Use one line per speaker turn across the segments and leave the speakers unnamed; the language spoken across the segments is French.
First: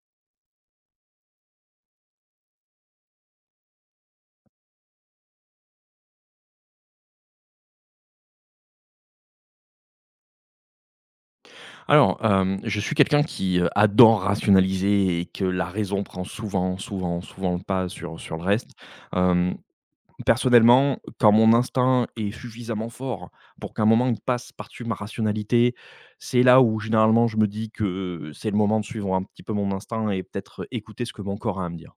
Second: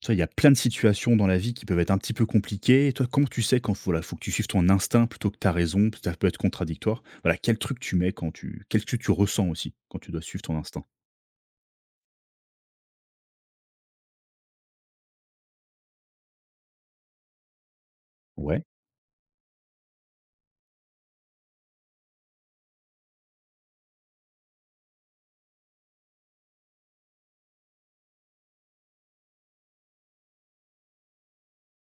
Tu vois, il y a plein de situations dans la vie qui peuvent être un petit peu compliquées. Et toi, comment tu sais quand faut, voilà, faut que tu suives ton instinct plutôt que ta raison? Ça peut être contradictoire. Voilà, quel truc tu mets quand tu. Quel truc tu ressens aussi quand tu dois suivre ton instinct?
Je suis quelqu'un qui, adore rationaliser et que la raison prend souvent, souvent, souvent le pas sur le
Ouais.
reste. Hem, Personnellement, quand mon instinct est suffisamment fort pour qu'un moment il passe par-dessus ma rationalité, c'est là où généralement je me dis que c'est le moment de suivre un petit peu mon instinct et peut-être écouter ce que mon corps a à me dire.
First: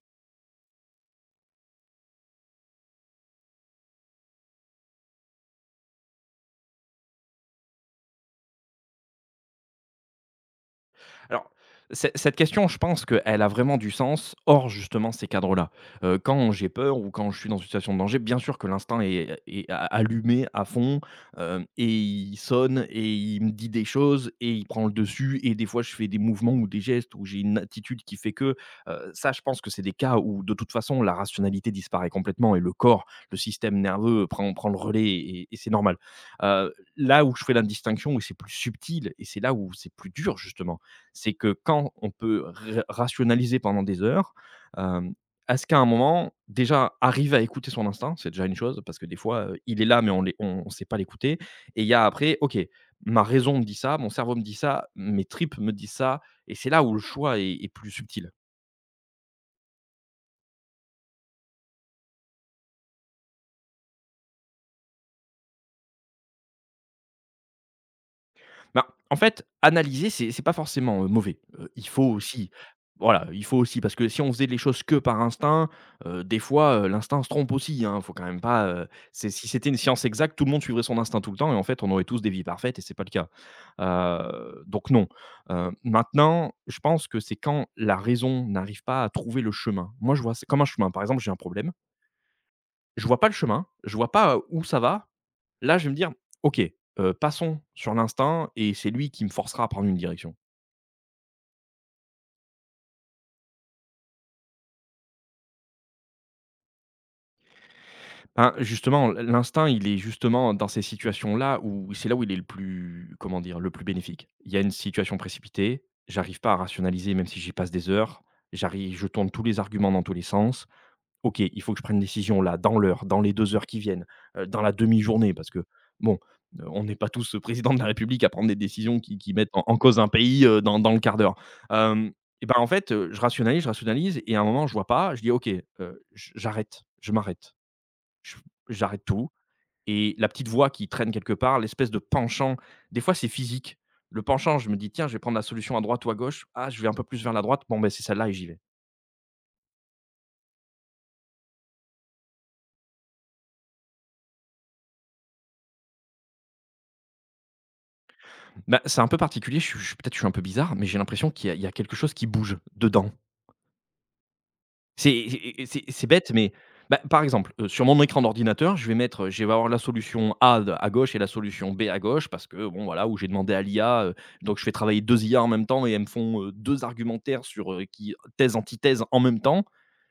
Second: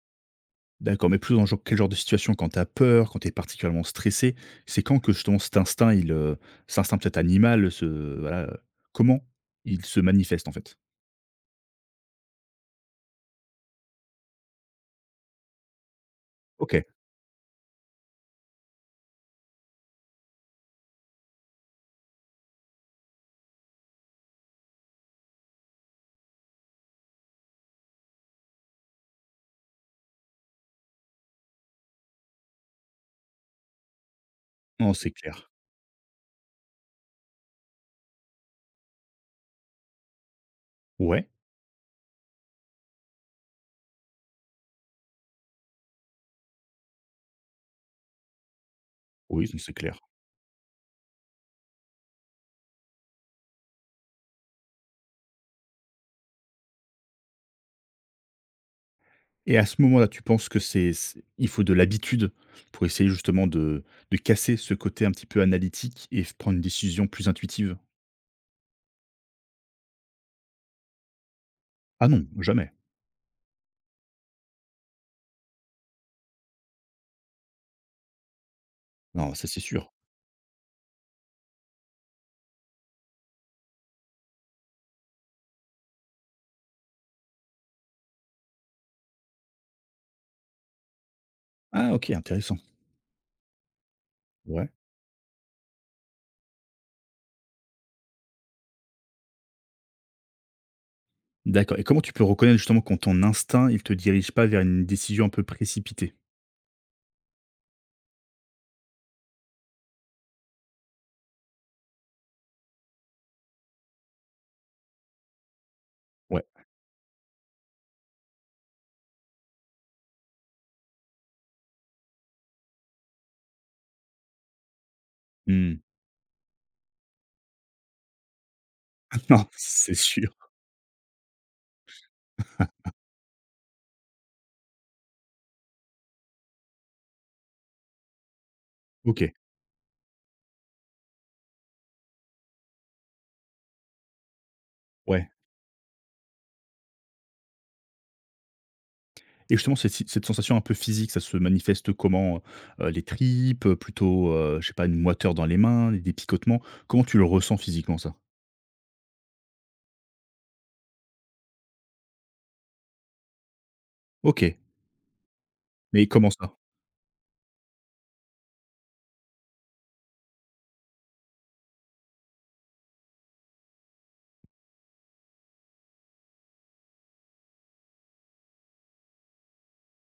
D'accord, mais plus dans le genre- quel genre de situation quand tu as peur, quand tu es particulièrement stressé? C'est quand que justement cet instinct, il, cet instinct peut-être animal, ce, voilà, comment il se manifeste en fait?
Alors, ce cette question, je pense qu'elle a vraiment du sens hors justement ces cadres-là. Quand j'ai
Ok.
peur ou quand je suis dans une situation de danger, bien sûr que l'instinct est a allumé à fond, hem et il sonne et il me dit des choses et il prend le dessus et des fois, je fais des mouvements ou des gestes ou j'ai une attitude qui fait que, ça, je pense que c'est des cas où de toute façon, la rationalité disparaît complètement et le corps, le système nerveux prend le
Non,
relais
c'est
et
clair.
c'est normal. Là où je fais la distinction, où c'est plus subtil et c'est là où c'est plus dur justement,
Ouais.
c'est que quand on peut rationaliser pendant des heures, euh, est-ce qu'à un moment, déjà, arrive à écouter son instinct? C'est déjà une chose, parce que des fois,
Oui, non, c'est
il est
clair.
là, mais on ne on, on sait pas l'écouter. Et il y a après, OK, ma raison me dit ça, mon cerveau me dit ça, mes tripes me disent ça, et c'est là où le choix est plus subtil.
Et à ce moment-là, tu penses que c'est il faut de l'habitude pour essayer justement de casser ce côté un petit peu analytique et f prendre une décision plus intuitive?
Ben, en fait, analyser, c'est pas forcément, mauvais. Il faut
Ah non,
aussi,
jamais.
voilà, il faut aussi parce que si on faisait les choses que par instinct, des fois, l'instinct se trompe aussi, hein. Faut quand même pas, c'est
Non, ça
si
c'est
c'était une
sûr.
science exacte, tout le monde suivrait son instinct tout le temps et en fait, on aurait tous des vies parfaites et c'est pas le cas. Donc non. Maintenant, je pense que c'est quand la raison n'arrive pas à trouver le chemin. Moi, je vois ça comme un chemin. Par exemple, j'ai un problème,
Ah OK, intéressant.
je vois pas le chemin, je vois pas où
Ouais.
ça va. Là, je vais me dire: «OK, passons sur l'instinct et c'est lui qui me forcera à prendre une direction.»
D'accord et comment tu peux reconnaître justement quand ton instinct, il te dirige pas vers une décision un peu précipitée?
Ben, justement, l'instinct, il est justement dans ces situations-là où c'est là où il est le plus, comment dire? Le plus bénéfique. Il y a une situation précipitée, j'arrive
Ouais.
pas à rationaliser même si j'y passe des heures, j'arrive je tourne tous les arguments dans tous les sens, OK, il faut que je prenne une décision là, dans l'heure, dans les 2 heures qui viennent, dans la demi-journée, parce que
Mmh.
bon, on n'est pas tous, président de la République à prendre des décisions qui qui
Non,
mettent en
c'est
cause un
sûr.
pays, dans le quart d'heure. Hem Et ben, en fait, je rationalise et à un moment je vois pas, je dis: «OK, j'arrête, je m'arrête, je j'arrête
OK,
tout», et la petite voix qui traîne quelque part, l'espèce de penchant, des fois c'est physique. Le penchant, je me dis: «Tiens, je vais
ouais
prendre la solution à droite ou à gauche. Ah, je vais un peu plus vers la droite, bon, ben c'est celle-là et j'y vais.»
et justement cette si cette sensation un peu physique, ça se manifeste comment? Les tripes, plutôt, je sais pas, une moiteur dans les mains, des picotements? Comment tu le ressens physiquement ça?
Bah, c'est un peu particulier, je suis je peut-être je suis un peu bizarre, mais j'ai l'impression qu'il y a il y a quelque chose qui bouge dedans.
OK.
C'est et c'est
Mais
c'est
comment
bête, mais
ça?
bah, par exemple, sur mon écran d'ordinateur, je vais mettre, je vais avoir la solution A de à gauche et la solution B à gauche parce que bon, voilà, où j'ai demandé à l'IA, donc je fais travailler 2 IA en même temps et elles me font, 2 argumentaires sur, qui thèse, antithèse en même temps.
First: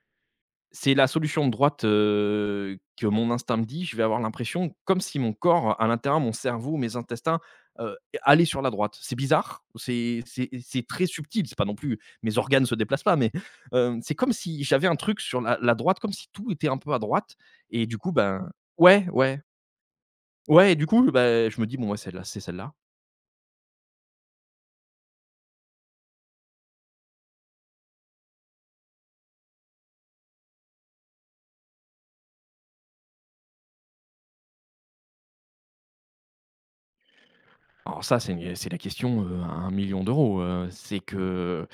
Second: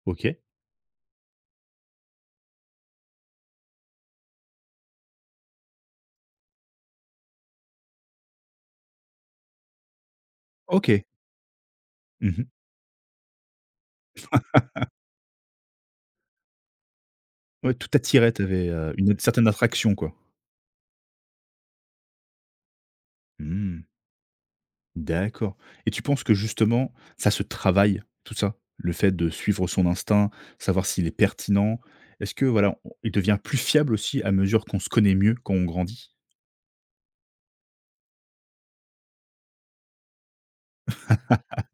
OK.
C'est la solution de droite, que mon instinct me dit. Je vais avoir l'impression comme si mon corps, à l'intérieur, mon cerveau, mes intestins, heu, allaient sur la droite. C'est bizarre, c'est
OK.
très subtil, c'est pas non plus mes
Mmh.
organes se déplacent pas, mais, c'est comme si j'avais un truc sur la droite, comme si tout était un peu à droite
Ouais,
et
tout
du coup,
attirait, tu
ben,
avais
ouais,
une
ouais,
certaine attraction, quoi.
ouais, et du coup, ben, je me dis: «Bon, ouais, celle-là, c'est celle-là.»
Mmh, d'accord et tu penses que justement, ça se travaille, tout ça? Le fait de suivre son instinct, savoir s'il est pertinent. Est-ce que voilà, on il devient plus fiable aussi à mesure qu'on se connaît mieux, quand on grandit?
Alors ça, c'est la question, à 1 000 000 €, c'est que,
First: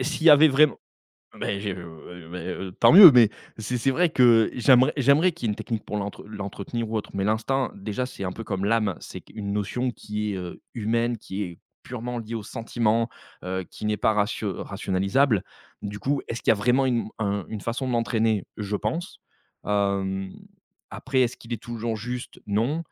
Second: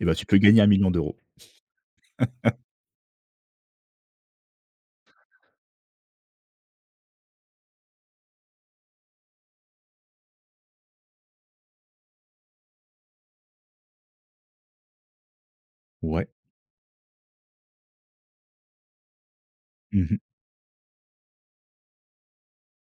Eh ben, tu
s'il y
peux
avait
gagner un
vraiment.
million d'euros.
Beh, je tant mieux, mais c'est vrai que j'aimerais qu'il y ait une technique pour l'entretenir ou autre, mais l'instinct, déjà, c'est un peu comme l'âme, c'est une notion qui est, humaine, qui est purement liée aux sentiments, qui n'est pas rationalisable. Du coup,
Ouais.
est-ce qu'il y a vraiment une façon de l'entraîner? Je pense.
Mmh.
Hem, Après, est-ce qu'il est toujours juste? Non.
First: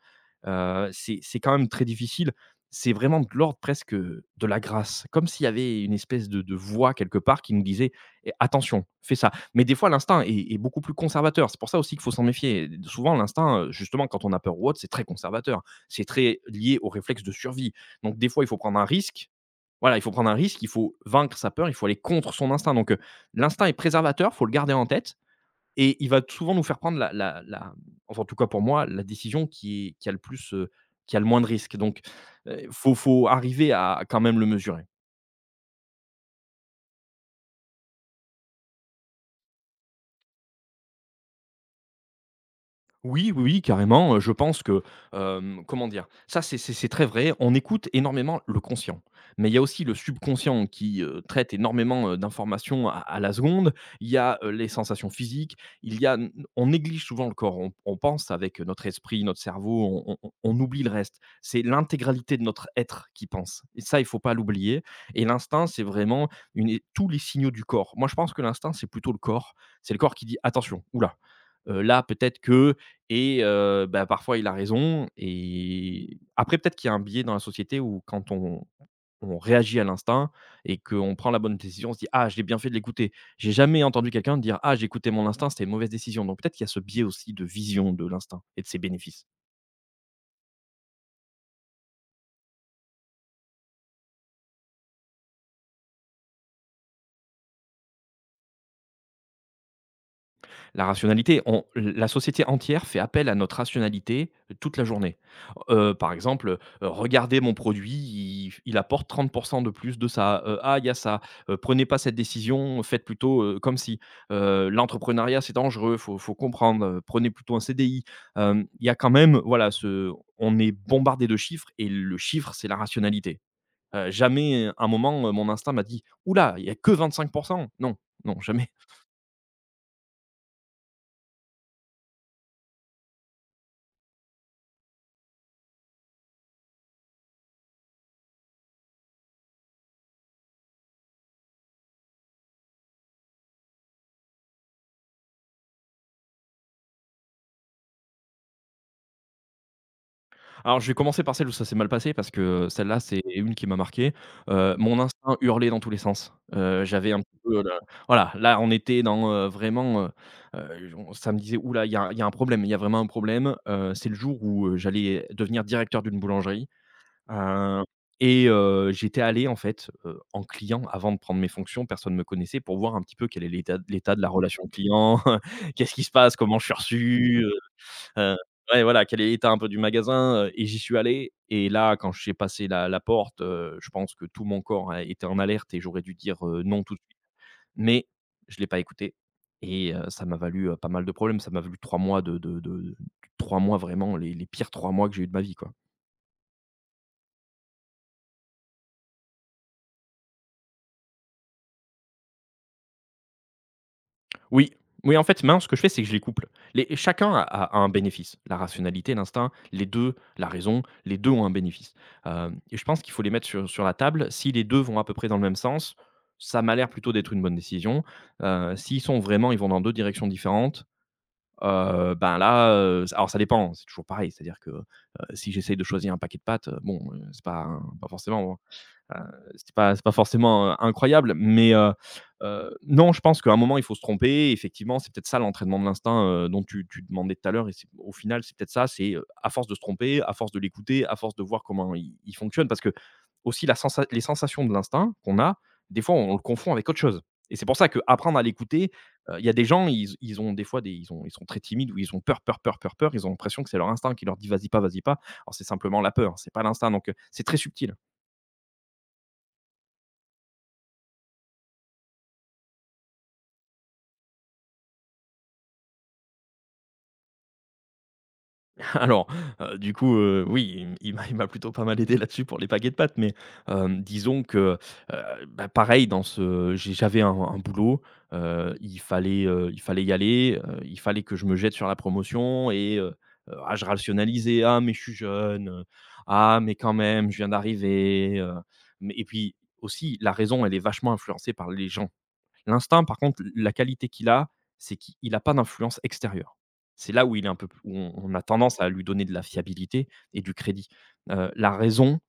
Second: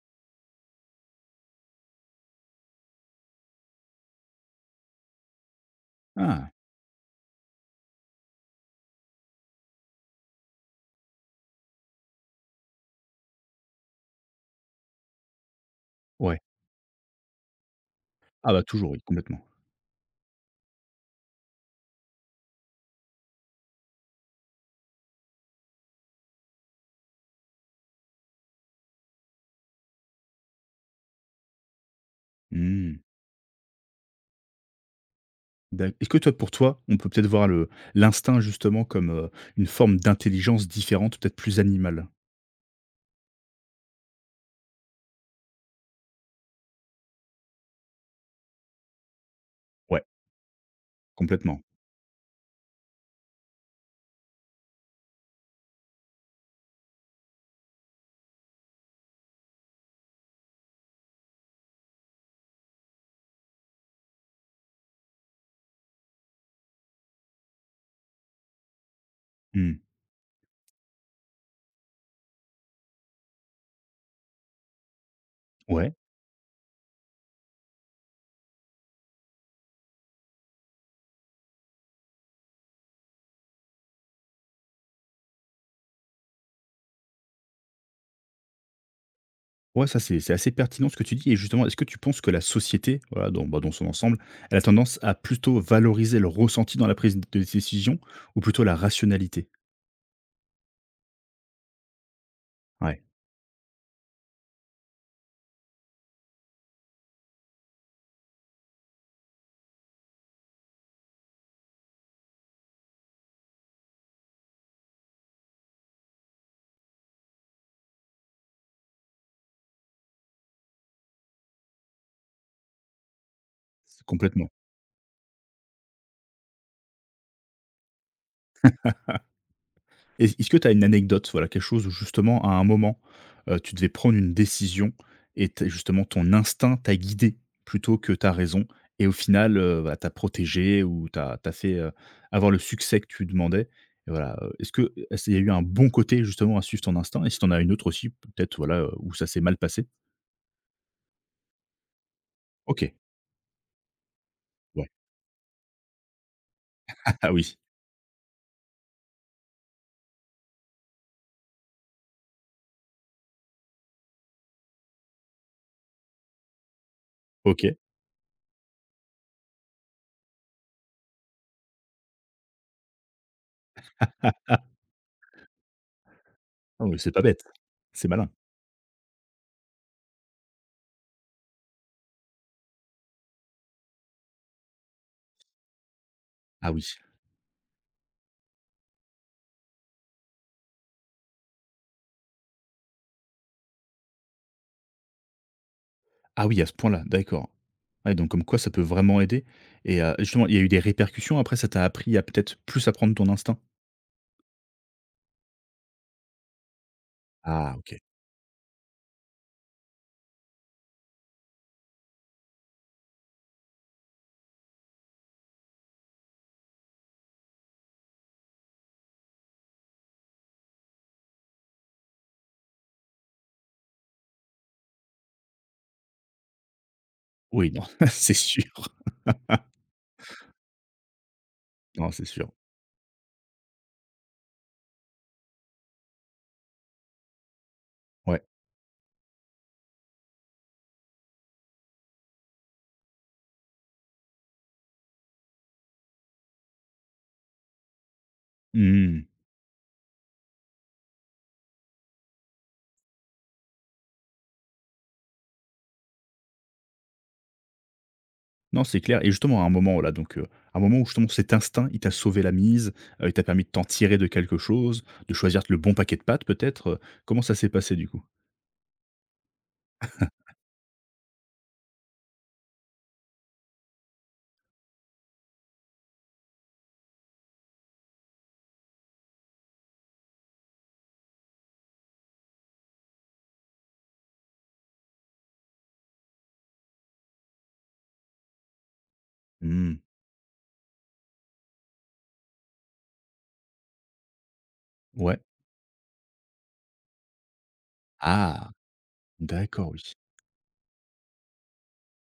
C'est quand même très difficile. C'est vraiment de l'ordre presque, de la grâce, comme s'il y avait une espèce
Ah!
de voix quelque part qui nous disait: «Eh attention, fais ça.» Mais des fois l'instinct est beaucoup plus conservateur. C'est pour ça aussi qu'il faut s'en méfier. Souvent l'instinct, justement quand on a peur ou autre, c'est très conservateur. C'est
Ouais.
très lié au réflexe de survie. Donc des fois, il
Ah
faut
bah,
prendre un
toujours, oui,
risque.
complètement.
Voilà, il faut prendre un risque, il faut vaincre sa peur, il faut aller contre son instinct. Donc, l'instinct est préservateur, faut le garder en tête. Et il va souvent nous faire prendre la la la enfin, en tout cas pour moi, la décision qui est qui a le plus, qui a le moins de risques. Donc,
Mmh,
faut arriver à quand même le mesurer.
d'ac est-ce que toi, pour toi, on peut peut-être voir le l'instinct justement comme, une forme d'intelligence différente, peut-être plus animale?
Oui, oui, oui, carrément. Je pense que, comment dire? Ça, c'est très vrai. On écoute énormément le conscient, mais il y a aussi le
Ouais.
subconscient qui, traite
Complètement.
énormément, d'informations à la seconde. Il y a, les sensations physiques, il y a, on néglige souvent le corps. On pense avec notre esprit, notre cerveau, on oublie le reste. C'est l'intégralité de notre être qui pense et ça, il faut pas l'oublier, et l'instinct, c'est vraiment une tous les signaux du corps. Moi, je pense que l'instinct, c'est plutôt le corps.
Mmh.
C'est le corps qui dit: «Attention, oula, là peut-être que.» Et bah, parfois il a raison
Ouais.
et après peut-être qu'il y a un biais dans la société où quand on réagit à l'instinct et qu'on prend la bonne décision, on se dit: «Ah, j'ai bien fait de l'écouter.» J'ai jamais entendu quelqu'un dire: «Ah, j'ai écouté mon instinct, c'était une mauvaise décision.» Donc peut-être qu'il y a ce biais aussi de vision de l'instinct et de ses bénéfices.
Ouais, ça c'est assez pertinent ce que tu dis et justement, est-ce que tu penses que la société, voilà, dans, bah, dans son ensemble, elle a tendance à plutôt valoriser le ressenti dans la prise de décision ou plutôt la rationalité?
La rationalité, on la société entière fait
Ouais,
appel à notre rationalité, toute la journée. Par exemple, «Regardez mon produit, il apporte 30 de plus de ça», «Ah, il y a ça», «Prenez pas cette décision, faites plutôt, comme si», «L'entrepreneuriat, c'est dangereux, faut comprendre, prenez plutôt un CDI.» Il y a quand même, voilà, ce, on est bombardé de chiffres et le chiffre, c'est la rationalité.
complètement.
Jamais, à un moment, mon instinct m'a dit: «Oula, il y a que 25%.» Non, non, jamais.
Et est-ce que tu as une anecdote, voilà, quelque chose où justement à un moment, tu devais prendre une décision et tu justement ton instinct t'a guidé plutôt que ta raison et au final, bah, t'a protégé ou t'as fait, avoir le succès que tu demandais et voilà, est-ce que est-ce il y a eu un bon côté justement à suivre ton instinct et si tu en as une autre aussi peut-être, voilà, où ça s'est mal passé?
Alors, je vais commencer par celle où ça s'est mal passé parce que
OK,
celle-là, c'est une qui m'a marqué.
ouais.
Mon instinct hurlait dans tous les sens. J'avais un
Ah
petit
oui,
peu le, voilà, là, on était dans, vraiment, on, ça me disait: «Ouh, il y a un problème, il y a vraiment un problème.» C'est le jour où, j'allais devenir directeur d'une boulangerie,
OK.
heu et j'étais allé, en fait, en client avant de prendre mes fonctions. Personne ne me connaissait, pour voir un petit peu quel est l'état de la relation client, qu'est-ce qui se passe, comment je suis
Ah oui, c'est pas bête,
reçu.
c'est malin.
Heu, ouais, voilà, quel est l'état un peu du magasin, et j'y suis allé et là, quand j'ai passé la porte, je pense que tout mon corps a était en alerte et j'aurais dû dire,
Ah oui.
non tout de suite. Mais je l'ai pas écouté, et ça m'a valu, pas mal de problèmes. Ça m'a valu 3 mois de 3 mois, vraiment les pires 3 mois que j'ai eu de ma vie, quoi.
Ah oui, à ce point-là, d'accord. Ouais, donc comme quoi ça peut vraiment aider et justement, il y a eu des répercussions après? Ça t'a appris à peut-être plus apprendre ton instinct?
Oui. Oui, en fait, maintenant, ce que je fais, c'est que je les couple. Les, chacun
Ah
a un
OK.
bénéfice. La rationalité, l'instinct, les deux, la raison, les deux ont un bénéfice. Hem et je pense qu'il faut les mettre sur la table. Si les deux vont à peu près dans le même sens, ça m'a l'air plutôt d'être une bonne décision. S'ils sont vraiment ils vont dans deux directions différentes, ben, là, alors ça dépend, c'est toujours pareil. C'est-à-dire que, si j'essaye de choisir un paquet de pâtes, bon, c'est pas
Oui,
un
non,
pas
c'est
forcément.
sûr.
Heu, c'est pas forcément, incroyable, mais
Non, c'est sûr.
non, je pense qu'à un moment, il faut se tromper. Effectivement, c'est peut-être ça l'entraînement de l'instinct, dont tu demandais tout à l'heure. Et c'est au
Ouais.
final, c'est peut-être ça, c'est, à force de se tromper, à force de l'écouter, à force de voir comment il fonctionne, parce que aussi la sensa les sensations de l'instinct qu'on a, des fois, on le confond avec autre chose, et c'est pour ça que apprendre à l'écouter.
Mmh.
Il y a des gens, ils ont des fois des ils ont ils sont très timides ou ils ont peur, peur, peur, peur, peur. Ils ont l'impression que c'est leur instinct qui leur dit: «Vas-y pas, vas-y pas». Alors c'est simplement la peur, c'est pas l'instinct, donc c'est très subtil.
Non, c'est clair et justement à un moment, là donc à un moment où justement cet instinct, il t'a sauvé la mise, il t'a permis de t'en tirer de quelque chose, de choisir le bon paquet de pâtes peut-être, comment ça s'est passé du coup?
Alors, du coup, oui, il m'a plutôt pas mal aidé là-dessus pour les paquets de pâtes, mais, hem, disons que, heu, bah, pareil. Dans ce j'avais un boulot, il fallait y aller, il fallait que je me jette sur la promotion et ah, je rationalisais: «Ah mais je suis jeune, ah mais quand même, je viens d'arriver, heu». Mais et puis
Mmh.
aussi, la raison elle est vachement influencée par les gens. L'instinct, par contre, la qualité qu'il a, c'est qu'il
Ouais.
n'a pas d'influence extérieure. C'est là où il est un peu où on a
Ah!
tendance à lui donner de la
D'accord,
fiabilité
oui.
et du crédit. La raison:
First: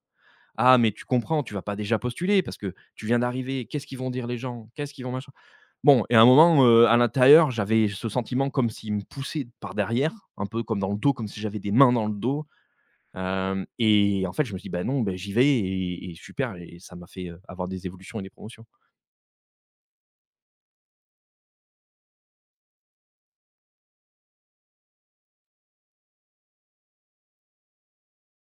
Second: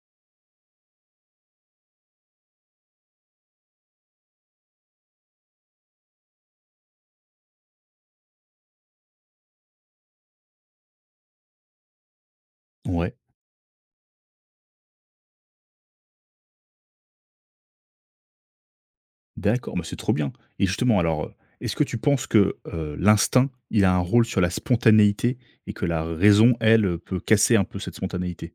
«Ah mais tu comprends, tu vas pas déjà postuler parce que tu viens d'arriver, qu'est-ce qu'ils vont dire les gens? Qu'est-ce qu'ils vont machin?» Bon, et à un moment, à l'intérieur, j'avais ce sentiment comme s'il me poussait par derrière, un peu comme dans le dos, comme si j'avais des mains dans le dos.
Ouais.
Hem, et en fait, je me suis dit: «Bah non, ben j'y vais et super», et ça m'a fait, avoir des évolutions et des promotions.
D'accord, mais c'est trop bien et justement alors, est-ce que tu penses que, l'instinct, il a un rôle sur la spontanéité et que la raison, elle, peut casser un peu cette spontanéité?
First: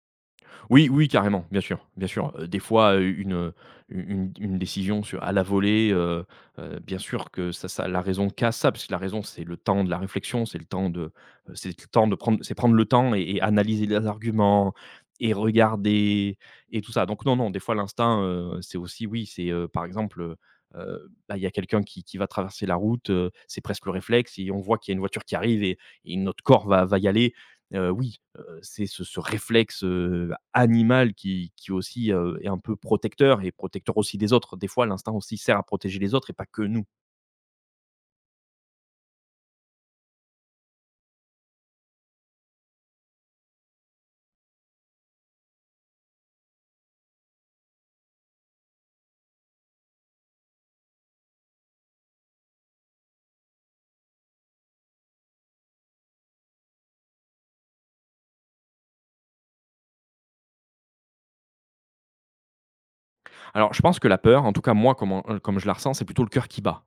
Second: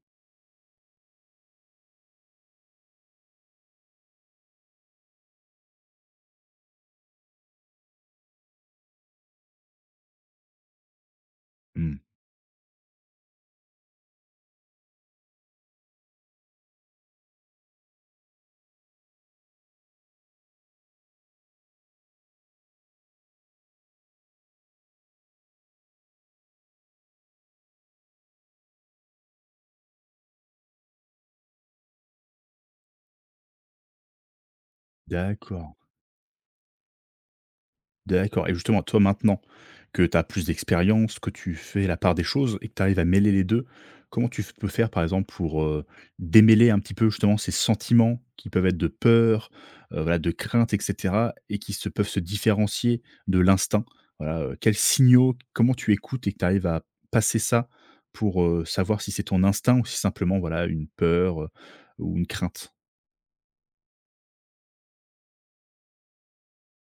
Oui, oui, carrément, bien sûr, bien sûr. Des fois, une décision sur à la volée, bien sûr que ça la raison casse ça, parce que la raison, c'est le temps de la réflexion, c'est le temps de, c'est le
Mmh,
temps de prendre, c'est prendre le temps et analyser les arguments et regarder et tout ça. Donc non, non, des fois l'instinct, c'est aussi oui, c'est, par exemple, bah, il y a quelqu'un qui va traverser la route, c'est presque le réflexe, et on voit qu'il y a une voiture qui arrive, et notre corps va y aller. Oui, c'est ce ce réflexe, animal qui aussi, est un peu protecteur, et protecteur aussi des autres. Des fois, l'instinct aussi sert à
d'accord.
protéger les autres et pas que nous.
D'accord et justement, toi, maintenant que tu as plus d'expérience, que tu fais la part des choses et que tu arrives à mêler les deux, comment tu f peux faire, par exemple, pour, démêler un petit peu, justement, ces sentiments qui peuvent être de peur, voilà, de crainte et cetera et qui se peuvent se différencier de l'instinct? Voilà, quels signaux, comment tu écoutes et que tu arrives à passer ça pour, savoir si c'est ton instinct ou si simplement, voilà, une peur, ou une crainte?
Alors je pense que la peur, en tout cas moi comment, comme je la ressens, c'est plutôt le cœur qui bat.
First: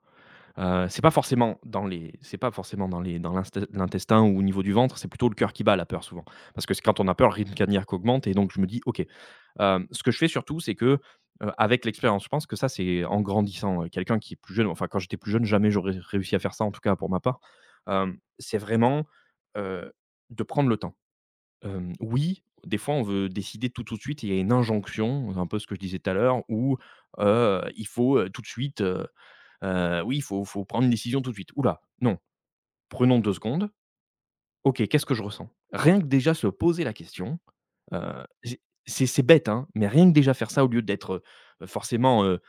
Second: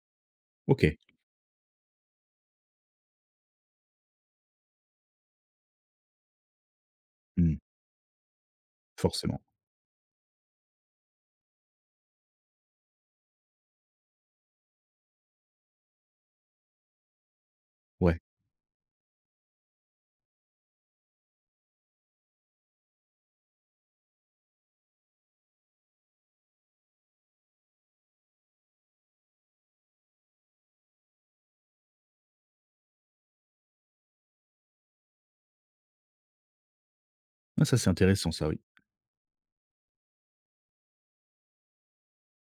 OK.
C'est pas forcément dans les c'est pas forcément dans les dans l'intestin ou au niveau du ventre, c'est plutôt le cœur qui bat la peur souvent. Parce que c'est quand on a peur, le rythme
Mmh,
cardiaque augmente, et donc je me dis: «OK».
forcément.
Hem, ce que je fais surtout, c'est que, avec l'expérience, je pense que ça, c'est en grandissant, quelqu'un qui est plus jeune, enfin quand j'étais plus jeune, jamais j'aurais réussi à faire ça, en tout cas pour ma part. Hem,
Ouais.
c'est vraiment, heu, de prendre le temps. Hem, oui, des fois, on veut décider tout, tout de suite. Et il y a une injonction, un peu ce que je disais tout à l'heure, où, il faut, tout de suite, oui, il faut prendre une décision tout de suite. Oula, non, prenons deux secondes. OK, qu'est-ce que je ressens? Rien que déjà se poser la question.
Ah ça, c'est
Heu,
intéressant ça, oui.
j'ai c'est bête, hein, mais rien que déjà faire ça au lieu d'être, forcément, heu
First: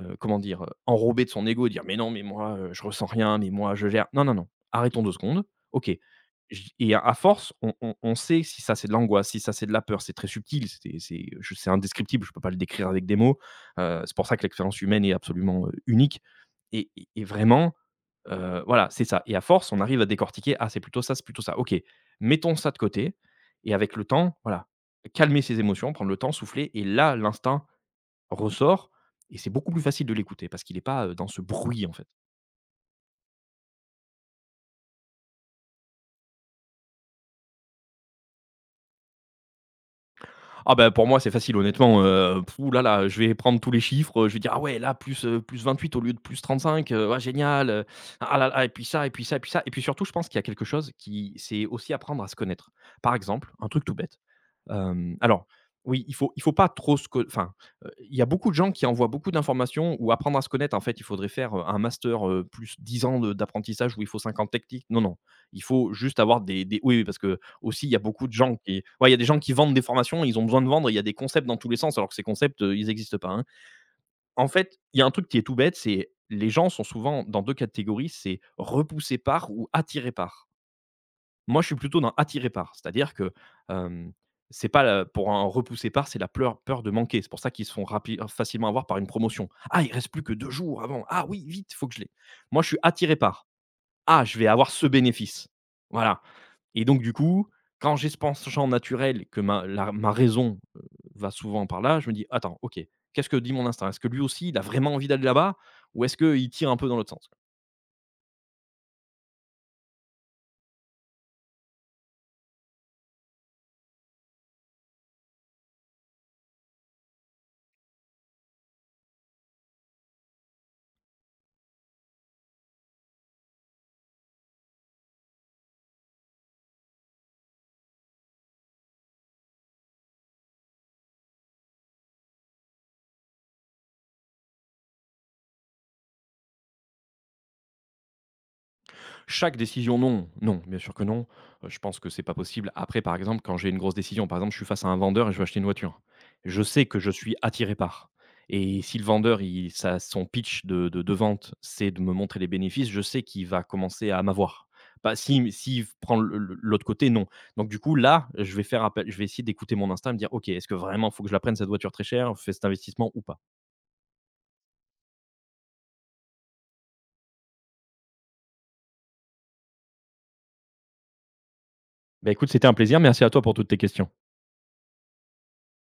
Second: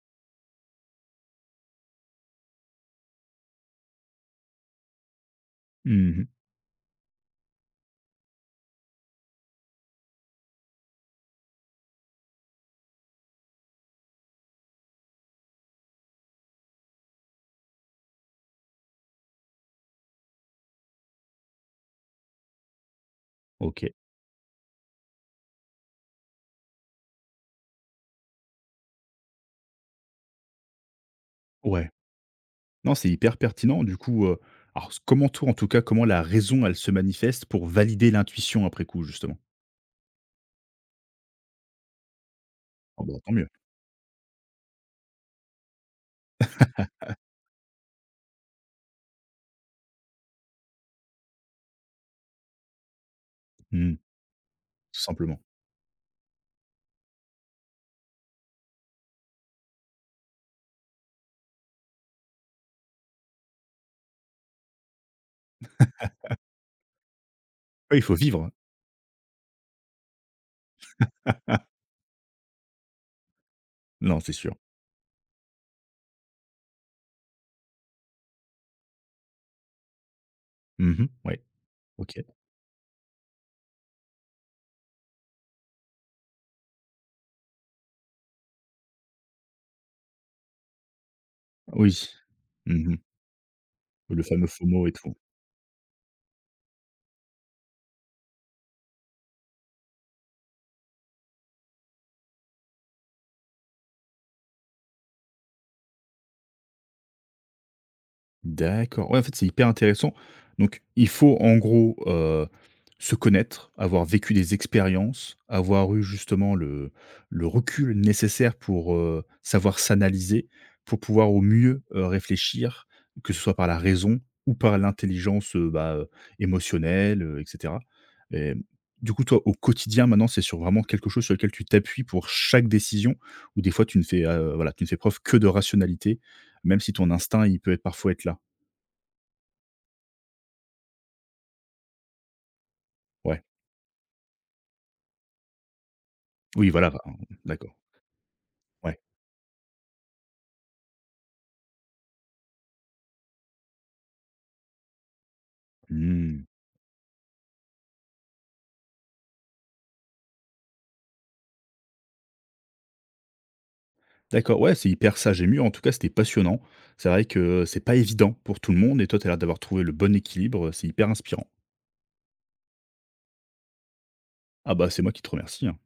heu, comment dire? Enrobé de son ego et dire: «Mais non, mais moi, je ressens rien, mais moi je gère». Non, non, non, arrêtons deux secondes. OK,
Mmh.
j et à force, on sait si ça c'est de l'angoisse, si ça c'est de la peur, c'est très subtil, c'est je c'est indescriptible, je ne peux pas le décrire avec des mots. C'est pour ça que l'expérience humaine est absolument, unique et et vraiment. Voilà, c'est ça. Et à force, on arrive à décortiquer: «Ah, c'est plutôt ça, c'est plutôt ça. OK, mettons ça de côté». Et
OK.
avec le temps, voilà, calmer ses émotions, prendre le temps, souffler, et là, l'instinct ressort, et c'est beaucoup plus facile de l'écouter parce qu'il n'est pas, dans ce bruit,
Ouais.
en fait.
Non, c'est hyper pertinent. Du coup, alors comment toi, en tout cas, comment la raison, elle se manifeste pour valider l'intuition après coup, justement?
Ah ben pour moi, c'est facile honnêtement, ouh là
Ah
là,
bah,
je
tant
vais
mieux.
prendre tous les chiffres, je vais dire: «Ah ouais, là plus, plus 28 au lieu de plus 35, ah génial, ah là là», et puis ça, et puis ça, et puis ça, et puis surtout, je pense qu'il y a quelque chose qui c'est aussi apprendre à se connaître. Par exemple, un truc tout
Mmh,
bête,
tout
hem,
simplement.
alors oui, il faut pas trop se co enfin, il y a beaucoup de gens qui envoient beaucoup d'informations ou apprendre à se connaître, en fait, il faudrait faire, un master, plus 10 ans de d'apprentissage où il faut 50 techniques. Non, non, il faut juste avoir des oui, oui, parce que aussi, il
Ah
y
oui,
a
il faut
beaucoup de
vivre, hein.
gens qui ouais, il y a des gens qui vendent des formations, ils ont besoin de vendre, il y a des concepts dans tous les sens, alors que ces concepts, ils n'existent pas, hein.
Non, c'est
En
sûr.
fait, il y a un truc qui est tout bête, c'est les gens sont souvent dans deux catégories, c'est repoussés par ou attirés par.
Mmh. Ouais,
Moi, je suis plutôt dans
OK.
attirés par, c'est-à-dire que, hem, c'est pas la pour un repoussé par, c'est la pleur peur de manquer. C'est pour ça qu'ils se font rapi facilement avoir par une promotion. «Ah, il reste plus que deux jours avant. Ah oui, vite, faut que je
Oui.
l'ai». Moi, je suis
Mmh.
attiré par:
Le
«Ah, je
fameux
vais avoir
FOMO
ce
et tout.
bénéfice». Voilà. Et donc du coup, quand j'ai ce penchant naturel que ma raison, va souvent par là, je me dis: «Attends, OK, qu'est-ce que dit mon instinct? Est-ce que lui aussi, il a vraiment envie d'aller là-bas, ou est-ce qu'il tire un peu dans l'autre sens?»
D'accord. Ouais, en fait, c'est hyper intéressant. Donc, il faut en gros, se connaître, avoir vécu des expériences, avoir eu justement le recul nécessaire pour savoir s'analyser, pour pouvoir au mieux réfléchir, que ce soit par la raison ou par l'intelligence, émotionnelle, etc. Et du coup, toi, au quotidien, maintenant, c'est sur vraiment quelque chose sur lequel tu t'appuies pour chaque décision, ou des fois, tu ne fais, voilà, tu ne fais preuve que de rationalité, même si ton instinct, il peut être parfois être là.
Chaque décision, non, non, bien sûr que non. Je pense que c'est pas possible. Après, par
Ouais.
exemple, quand j'ai une grosse décision, par exemple, je suis face à un vendeur et je veux acheter une voiture. Je
Oui,
sais
voilà,
que
bah,
je suis
d'accord.
attiré par, et
Ouais.
si le vendeur, il ça son pitch de vente, c'est de me montrer les bénéfices, je sais qu'il va commencer à m'avoir. Bah, si s'il prend le
Mmh.
le l'autre côté, non. Donc du coup, là, je vais faire appel, je vais essayer d'écouter mon instinct et me dire: «OK, est-ce que vraiment, il faut que je la prenne cette voiture très chère? Fais cet investissement ou pas?»
D'accord, ouais, c'est hyper sage et mûr. En tout cas, c'était passionnant. C'est vrai que c'est pas évident pour tout le monde et toi, tu as l'air d'avoir trouvé le bon équilibre, c'est hyper inspirant.
Bah, écoute, c'était un plaisir. Merci à toi pour toutes tes questions.
Ah bah, c'est moi qui te remercie, hein.